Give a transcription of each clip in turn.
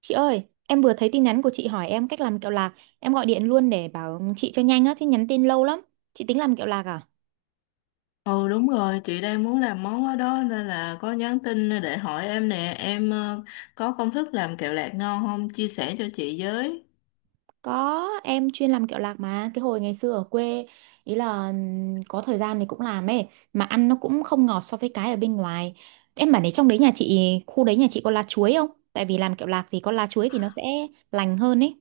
Chị ơi, em vừa thấy tin nhắn của chị hỏi em cách làm kẹo lạc. Em gọi điện luôn để bảo chị cho nhanh á, chứ nhắn tin lâu lắm. Chị tính làm kẹo lạc à? Ừ, đúng rồi, chị đang muốn làm món đó nên là có nhắn tin để hỏi em nè, em có công thức làm kẹo lạc ngon không? Chia sẻ cho chị với. Có, em chuyên làm kẹo lạc mà. Cái hồi ngày xưa ở quê, ý là có thời gian thì cũng làm ấy. Mà ăn nó cũng không ngọt so với cái ở bên ngoài. Em bảo đấy trong đấy nhà chị, khu đấy nhà chị có lá chuối không? Tại vì làm kẹo lạc thì có lá chuối thì nó sẽ lành hơn ấy.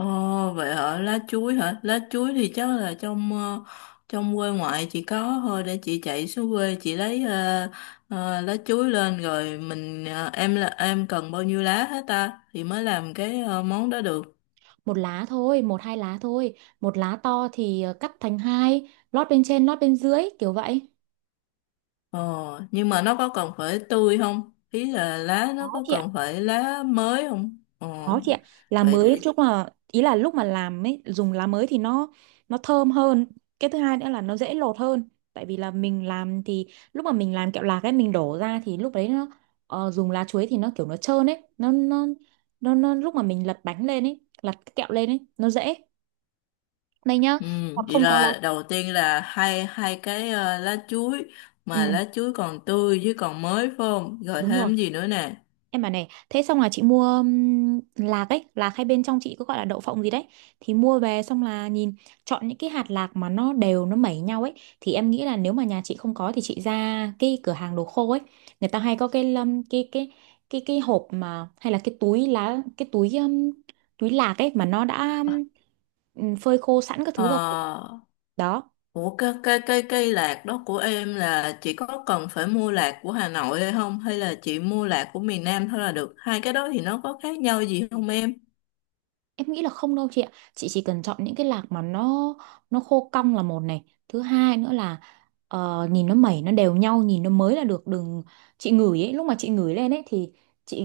Ồ vậy hả? Lá chuối thì chắc là trong quê ngoại chị có thôi, để chị chạy xuống quê chị lấy lá chuối lên, rồi em là em cần bao nhiêu lá hết ta thì mới làm cái món đó được. Một lá thôi, một hai lá thôi. Một lá to thì cắt thành hai, lót bên trên, lót bên dưới, kiểu vậy. Ờ, nhưng mà nó có cần phải tươi không? Ý là lá nó có có thì cần phải lá mới không? Ờ, Có chị ạ, lá vậy mới, để lúc là ý là lúc mà làm ấy dùng lá mới thì nó thơm hơn. Cái thứ hai nữa là nó dễ lột hơn. Tại vì là mình làm thì lúc mà mình làm kẹo lạc ấy mình đổ ra thì lúc đấy nó dùng lá chuối thì nó kiểu nó trơn ấy, nó lúc mà mình lật bánh lên ấy, lật cái kẹo lên ấy, nó dễ. Đây nhá, ừ, hoặc Vậy không có lá. là đầu tiên là hai hai cái lá chuối, Ừ, mà lá chuối còn tươi với còn mới phải không? Rồi đúng rồi. thêm gì nữa nè? Em bảo này, thế xong là chị mua lạc ấy, lạc hay bên trong chị có gọi là đậu phộng gì đấy. Thì mua về xong là nhìn, chọn những cái hạt lạc mà nó đều, nó mẩy nhau ấy. Thì em nghĩ là nếu mà nhà chị không có thì chị ra cái cửa hàng đồ khô ấy. Người ta hay có cái hộp, mà hay là cái túi lá cái túi túi lạc ấy mà nó đã phơi khô sẵn các Ờ, thứ rồi. Đó. ủa, cái cây lạc đó của em là chỉ có cần phải mua lạc của Hà Nội hay không? Hay là chị mua lạc của miền Nam thôi là được? Hai cái đó thì nó có khác nhau gì không em? Em nghĩ là không đâu chị ạ. Chị chỉ cần chọn những cái lạc mà nó khô cong là một này. Thứ hai nữa là nhìn nó mẩy nó đều nhau, nhìn nó mới là được. Đừng, chị ngửi ấy, lúc mà chị ngửi lên ấy thì chị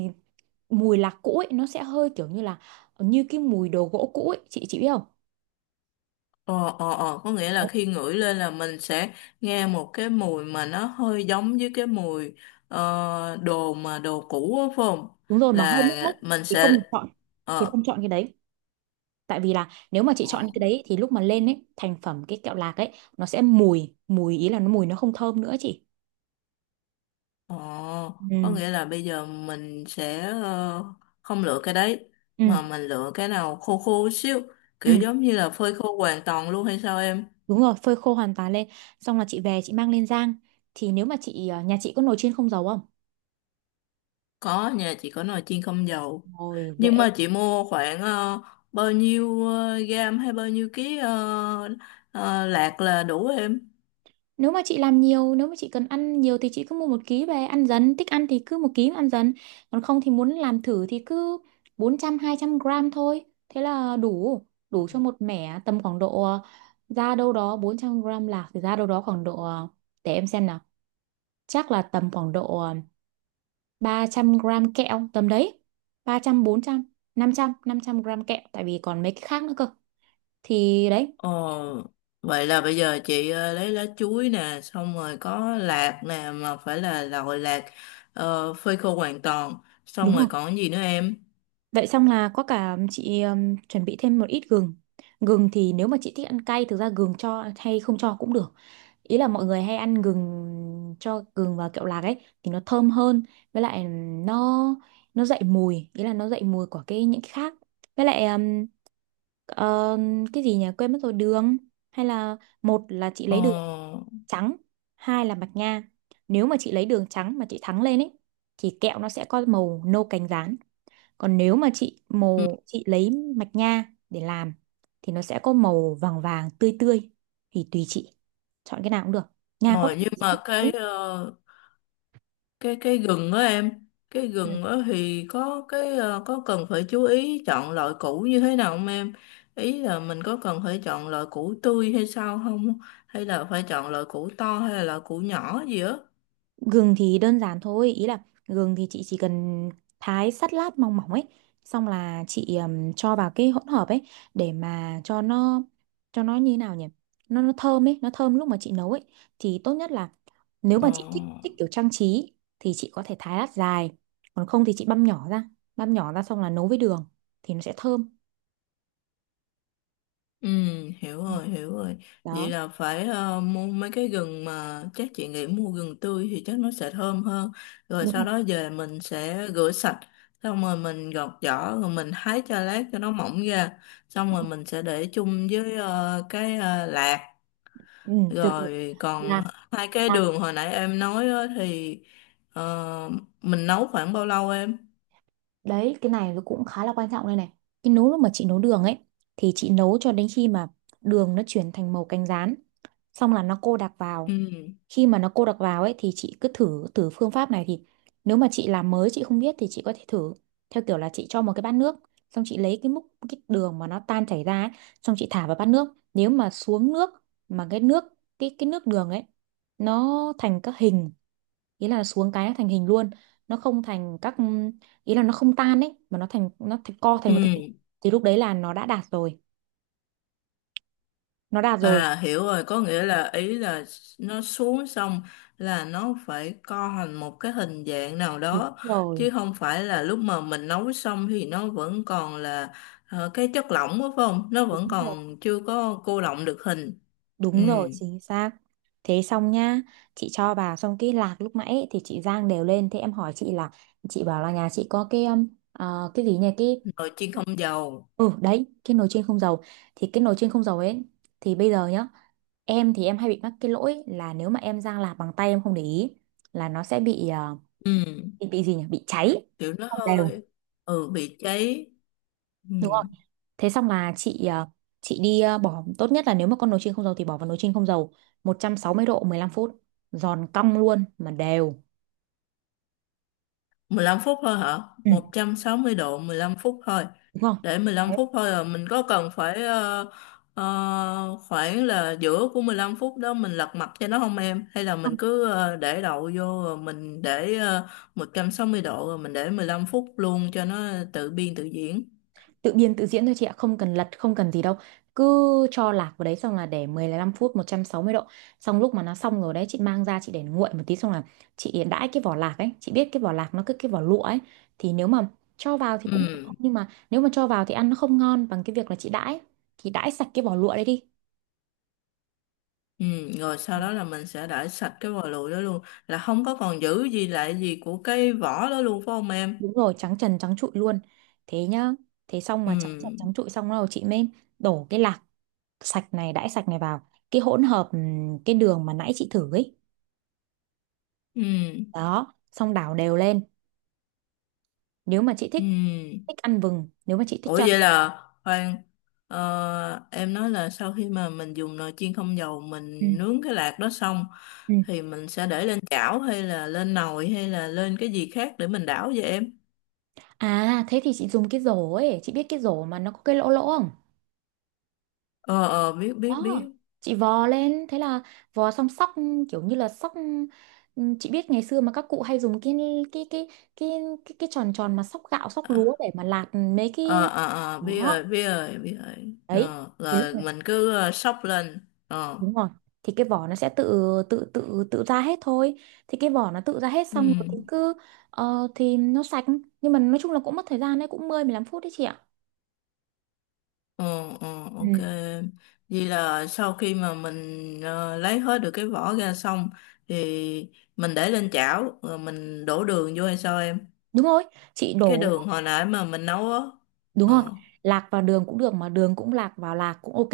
mùi lạc cũ ấy nó sẽ hơi kiểu như là như cái mùi đồ gỗ cũ ấy, chị biết không? Ờ, ờ, ờ, có nghĩa là Đấy. khi ngửi lên là mình sẽ nghe một cái mùi mà nó hơi giống với cái mùi đồ cũ á phải không? Đúng rồi, mà hơi mốc mốc Là mình thì không sẽ. được chọn, thì Ờ, không chọn cái đấy. Tại vì là nếu mà chị ờ, chọn cái đấy thì lúc mà lên ấy thành phẩm cái kẹo lạc ấy nó sẽ mùi mùi ý là nó mùi, nó không thơm nữa chị. ờ, Ừ. có nghĩa là bây giờ mình sẽ không lựa cái đấy, Ừ. mà mình lựa cái nào khô khô xíu, Ừ. kiểu giống như là phơi khô hoàn toàn luôn hay sao em? Đúng rồi, phơi khô hoàn toàn lên. Xong là chị về chị mang lên rang. Thì nếu mà chị nhà chị có nồi chiên không dầu không? Có, nhà chị có nồi chiên không dầu. Rồi Nhưng dễ. mà chị mua khoảng bao nhiêu gam hay bao nhiêu ký ờ, lạc là đủ em? Nếu mà chị làm nhiều, nếu mà chị cần ăn nhiều thì chị cứ mua 1 ký về ăn dần, thích ăn thì cứ 1 ký mà ăn dần. Còn không thì muốn làm thử thì cứ 400 200 gram thôi. Thế là đủ, đủ cho một mẻ tầm khoảng độ ra đâu đó 400 gram lạc thì ra đâu đó khoảng độ để em xem nào. Chắc là tầm khoảng độ 300 gram kẹo tầm đấy, ba trăm trăm bốn trăm, năm trăm gram kẹo, tại vì còn mấy cái khác nữa cơ, thì đấy. Ờ, vậy là bây giờ chị lấy lá chuối nè, xong rồi có lạc nè, mà phải là loại lạc phơi khô hoàn toàn. Xong Đúng rồi rồi. còn cái gì nữa em? Vậy xong là có cả chị chuẩn bị thêm một ít gừng. Gừng thì nếu mà chị thích ăn cay, thực ra gừng cho hay không cho cũng được. Ý là mọi người hay ăn gừng, cho gừng vào kẹo lạc ấy thì nó thơm hơn, với lại nó nó dậy mùi, ý là nó dậy mùi của cái những cái khác. Với lại ờ, cái gì nhỉ, quên mất rồi, đường, hay là, một là chị Ờ, lấy đường trắng, hai là mạch nha. Nếu mà chị lấy đường trắng mà chị thắng lên ấy thì kẹo nó sẽ có màu nâu cánh gián, còn nếu mà ừ, chị lấy mạch nha để làm thì nó sẽ có màu vàng vàng tươi tươi, thì tùy chị chọn cái nào cũng được. Nha có ờ, nhưng sẵn mà cái đấy. ờ, cái cái gừng đó em, cái Ừ. gừng đó thì có cần phải chú ý chọn loại củ như thế nào không em, ý là mình có cần phải chọn loại củ tươi hay sao không, hay là phải chọn loại củ to hay là loại củ nhỏ gì á? Gừng thì đơn giản thôi, ý là gừng thì chị chỉ cần thái sắt lát mỏng mỏng ấy, xong là chị cho vào cái hỗn hợp ấy để mà cho nó, cho nó như thế nào nhỉ? Nó thơm ấy, nó thơm lúc mà chị nấu ấy, thì tốt nhất là nếu ờ mà chị thích thích kiểu trang trí thì chị có thể thái lát dài, còn không thì chị băm nhỏ ra, băm nhỏ ra xong là nấu với đường thì nó sẽ thơm. Ừ, hiểu Ừ. rồi, hiểu rồi. Vậy Đó, là phải mua mấy cái gừng, mà chắc chị nghĩ mua gừng tươi thì chắc nó sẽ thơm hơn. Rồi đúng sau không? đó về mình sẽ rửa sạch, xong rồi mình gọt vỏ, rồi mình thái cho lát cho nó mỏng ra. Xong rồi mình sẽ để chung với cái lạc. Ừ, từ từ, Rồi lạc còn hai cái lạc đường hồi nãy em nói á thì ờ, mình nấu khoảng bao lâu em? đấy, cái này nó cũng khá là quan trọng đây này. Cái nấu, lúc mà chị nấu đường ấy thì chị nấu cho đến khi mà đường nó chuyển thành màu cánh gián, xong là nó cô đặc vào. Ừ. Khi mà nó cô đặc vào ấy thì chị cứ thử thử phương pháp này thì, nếu mà chị làm mới, chị không biết thì chị có thể thử theo kiểu là chị cho một cái bát nước, xong chị lấy cái múc cái đường mà nó tan chảy ra ấy, xong chị thả vào bát nước, nếu mà xuống nước mà cái nước đường ấy nó thành các hình, ý là xuống cái nó thành hình luôn, nó không thành các, ý là nó không tan ấy mà nó thành co thành Ừ. một cái hình. Thì lúc đấy là nó đã đạt rồi, nó đạt rồi. À hiểu rồi, có nghĩa là ý là nó xuống xong là nó phải co thành một cái hình dạng nào Đúng đó, rồi chứ không phải là lúc mà mình nấu xong thì nó vẫn còn là cái chất lỏng đó, phải không? Nó vẫn đúng còn chưa có cô đọng được hình. Ừ, Đúng rồi, chính xác. Thế xong nhá, chị cho vào xong cái lạc lúc nãy ấy, thì chị rang đều lên. Thế em hỏi chị là, chị bảo là nhà chị có cái cái gì nhỉ, nồi chiên không dầu. Ừ đấy, cái nồi chiên không dầu. Thì cái nồi chiên không dầu ấy, thì bây giờ nhá, em thì em hay bị mắc cái lỗi là nếu mà em rang lạc bằng tay em không để ý là nó sẽ bị Ừ, bị gì nhỉ, bị cháy, kiểu nó không đều, hơi bị cháy. Ừ. đúng không? Thế xong là chị chị đi bỏ, tốt nhất là nếu mà con nồi chiên không dầu thì bỏ vào nồi chiên không dầu 160 độ 15 phút, giòn cong luôn mà đều, 15 phút thôi hả? ừ, 160 độ 15 phút thôi. đúng không? Để Thế, 15 phút thôi là mình có cần phải khoảng là giữa của 15 phút đó mình lật mặt cho nó không em? Hay là không, mình cứ để đậu vô rồi mình để 160 độ rồi mình để 15 phút luôn cho nó tự biên tự diễn. tự biên tự diễn thôi chị ạ, không cần lật, không cần gì đâu, cứ cho lạc vào đấy xong là để 15 phút, 160 độ. Xong lúc mà nó xong rồi đấy chị mang ra chị để nguội một tí, xong là chị đãi cái vỏ lạc ấy, chị biết cái vỏ lạc nó cứ cái vỏ lụa ấy, thì nếu mà cho vào thì cũng được, Ừ. nhưng mà nếu mà cho vào thì ăn nó không ngon bằng cái việc là chị đãi, thì đãi sạch cái vỏ lụa đấy đi. Ừ, rồi sau đó là mình sẽ đãi sạch cái vò lụi đó luôn, là không có còn giữ gì lại gì của cái vỏ đó luôn phải không em? Đúng rồi, trắng trần trắng trụi luôn. Thế nhá. Thế xong Ừ. mà trắng trần trắng trụi xong rồi chị mới đổ cái lạc sạch này, đãi sạch này vào. Cái hỗn hợp cái đường mà nãy chị thử ấy. Ừ. Đó, xong đảo đều lên. Nếu mà chị Ừ. thích ừ. thích ăn vừng, nếu mà chị thích Ủa cho. vậy là khoan, em nói là sau khi mà mình dùng nồi chiên không dầu Ừ. mình nướng cái lạc đó xong Ừ. thì mình sẽ để lên chảo hay là lên nồi hay là lên cái gì khác để mình đảo vậy em? À, thế thì chị dùng cái rổ ấy, chị biết cái rổ mà nó có cái lỗ lỗ không? Ờ ờ, biết biết Đó, biết. chị vò lên, thế là vò xong sóc, kiểu như là sóc, ừ, chị biết ngày xưa mà các cụ hay dùng cái cái cái cái tròn tròn mà sóc gạo sóc À, lúa để mà lạt mấy ờ cái, ờ ờ, biết đó rồi biết rồi biết rồi. đấy, Ờ, thì là lúc này, mình cứ xóc lên. Ờ. đúng rồi, thì cái vỏ nó sẽ tự tự ra hết thôi, thì cái vỏ nó tự ra hết Ừ. xong rồi thì cứ thì nó sạch, nhưng mà nói chung là cũng mất thời gian đấy, cũng 10 15 phút đấy chị ạ. Ờ, ờ, Ừ. ok. Vậy là sau khi mà mình lấy hết được cái vỏ ra xong thì mình để lên chảo rồi mình đổ đường vô hay sao em? Đúng rồi, chị Cái đổ, đường hồi nãy mà mình nấu á. đúng rồi, Ờ. lạc vào đường cũng được mà đường lạc vào lạc cũng ok,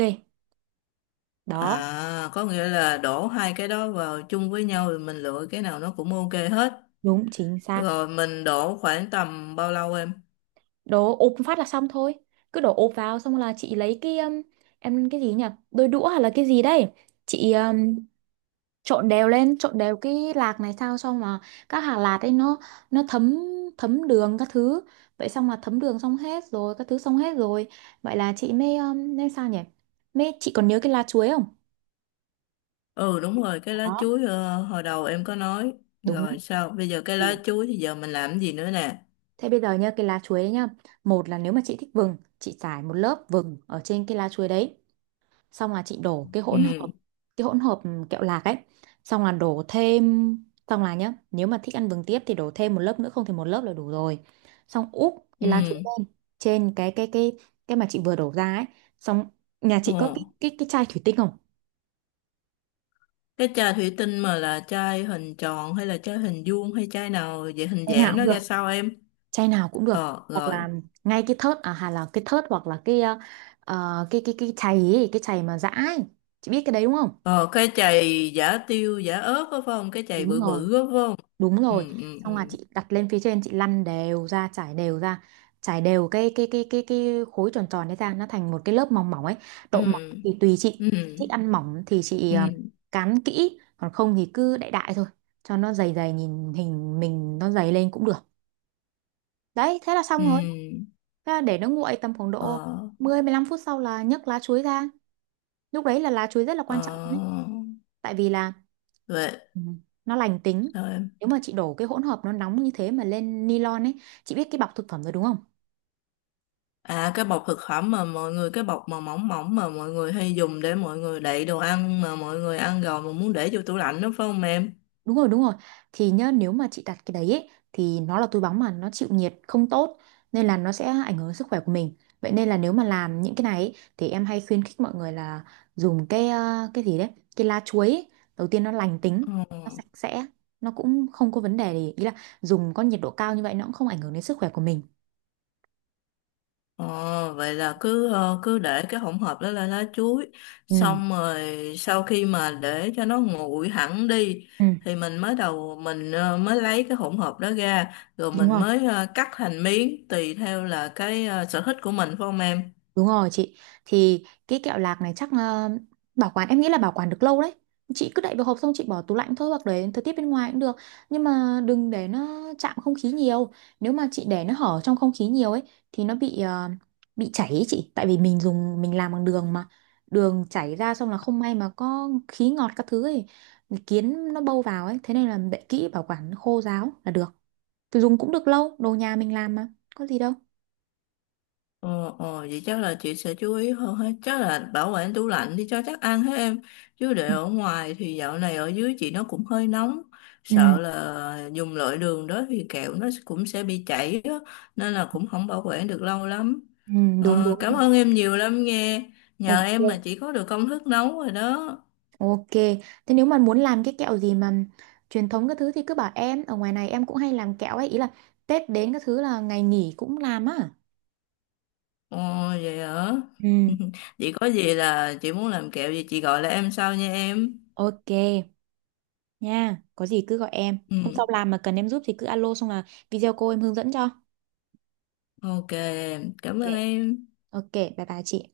đó. À, có nghĩa là đổ hai cái đó vào chung với nhau rồi mình lựa cái nào nó cũng ok hết. Đúng, chính xác. Rồi mình đổ khoảng tầm bao lâu em? Đổ ốp phát là xong thôi, cứ đổ ốp vào xong là chị lấy cái em cái gì nhỉ, đôi đũa hay là cái gì đấy. Chị trộn đều lên, trộn đều cái lạc này sao. Xong mà các hạt lạc ấy nó thấm, thấm đường các thứ. Vậy xong là thấm đường xong hết rồi, các thứ xong hết rồi. Vậy là chị mới nên sao nhỉ, mới, chị còn nhớ cái lá chuối không? Ừ đúng rồi, cái lá Đó. chuối hồi đầu em có nói. Đúng Rồi sao? Bây giờ cái thì lá chuối thì giờ mình làm cái gì nữa nè? thế bây giờ nha, cái lá chuối ấy nhá, một là nếu mà chị thích vừng, chị trải một lớp vừng ở trên cái lá chuối đấy, xong là chị đổ cái hỗn hợp, Ừ. Kẹo lạc ấy, xong là đổ thêm, xong là nhá, nếu mà thích ăn vừng tiếp thì đổ thêm một lớp nữa, không thì một lớp là đủ rồi, xong úp cái lá chuối Ừ. lên trên cái cái mà chị vừa đổ ra ấy, xong nhà chị có cái Ồ. cái cái chai thủy tinh không? Cái chai thủy tinh mà là chai hình tròn hay là chai hình vuông hay chai nào vậy, hình chai nào dạng cũng nó được ra sao em? chai nào cũng được Ờ hoặc rồi. là ngay cái thớt, à hay là cái thớt, hoặc là cái chày ấy, cái chày mà giã ấy, chị biết cái đấy đúng không? Ờ, cái chày giả tiêu giả ớt có phải không? Cái chày đúng bự rồi bự có phải không? đúng Ừ rồi ừ Xong mà ừ. chị đặt lên phía trên, chị lăn đều ra, trải đều ra, trải đều cái khối tròn tròn đấy ra, nó thành một cái lớp mỏng mỏng ấy. Độ mỏng Ừ thì tùy chị ừ Chị thích ăn mỏng thì chị ừ. Ừ. cán kỹ, còn không thì cứ đại đại thôi, cho nó dày dày, nhìn hình mình nó dày lên cũng được. Đấy, thế là xong rồi. ừ. Thế là để nó nguội tầm khoảng độ Ờ 10 15 phút sau là nhấc lá chuối ra. Lúc đấy là lá chuối rất là ờ, quan trọng đấy, tại vì là, vậy ừ, nó lành tính. sao em? Nếu mà chị đổ cái hỗn hợp nó nóng như thế mà lên nylon ấy, chị biết cái bọc thực phẩm rồi đúng không? À, cái bọc thực phẩm mà mọi người, cái bọc mà mỏng mỏng mà mọi người hay dùng để mọi người đậy đồ ăn mà mọi người ăn rồi mà muốn để vô tủ lạnh đó phải không em? Đúng rồi. Thì nhá, nếu mà chị đặt cái đấy ấy, thì nó là túi bóng mà nó chịu nhiệt không tốt, nên là nó sẽ ảnh hưởng đến sức khỏe của mình. Vậy nên là nếu mà làm những cái này ấy, thì em hay khuyến khích mọi người là dùng cái gì đấy, cái lá chuối ấy. Đầu tiên nó lành tính, nó Ờ. sạch sẽ, nó cũng không có vấn đề gì, ý là dùng có nhiệt độ cao như vậy nó cũng không ảnh hưởng đến sức khỏe của mình. Ờ, vậy là cứ cứ để cái hỗn hợp đó lên lá chuối, Ừ, xong rồi sau khi mà để cho nó nguội hẳn đi ừ, thì mình mới đầu mình mới lấy cái hỗn hợp đó ra, rồi đúng mình rồi. mới cắt thành miếng tùy theo là cái sở thích của mình phải không em? Đúng rồi chị. Thì cái kẹo lạc này chắc bảo quản, em nghĩ là bảo quản được lâu đấy. Chị cứ đậy vào hộp xong chị bỏ tủ lạnh thôi, hoặc để thời tiết bên ngoài cũng được, nhưng mà đừng để nó chạm không khí nhiều. Nếu mà chị để nó hở trong không khí nhiều ấy, thì nó bị bị chảy ấy chị, tại vì mình dùng, mình làm bằng đường mà. Đường chảy ra xong là không may mà có khí ngọt các thứ ấy, kiến nó bâu vào ấy, thế nên là đậy kỹ, bảo quản khô ráo là được, thì dùng cũng được lâu. Đồ nhà mình làm mà, có gì đâu. Ờ, ờ, vậy chắc là chị sẽ chú ý hơn hết. Chắc là bảo quản tủ lạnh đi cho chắc ăn hết em. Chứ để ở ngoài thì dạo này ở dưới chị nó cũng hơi nóng. Ừ, Sợ là dùng loại đường đó thì kẹo nó cũng sẽ bị chảy á. Nên là cũng không bảo quản được lâu lắm. ừ, đúng Ờ, đúng. cảm ơn em nhiều lắm nghe. Nhờ Ok. em mà chị có được công thức nấu rồi đó. Ok, thế nếu mà muốn làm cái kẹo gì mà truyền thống các thứ thì cứ bảo em, ở ngoài này em cũng hay làm kẹo ấy, ý là Tết đến các thứ là ngày nghỉ cũng làm á. Ồ, vậy hả? Ừ, Chị có gì là chị muốn làm kẹo gì chị gọi lại em sau nha em. ok nha. Có gì cứ gọi em. Hôm Ừ, sau làm mà cần em giúp thì cứ alo xong là video cô em hướng dẫn cho. ok em. Cảm Thế. ơn em. Ok, bye bye chị.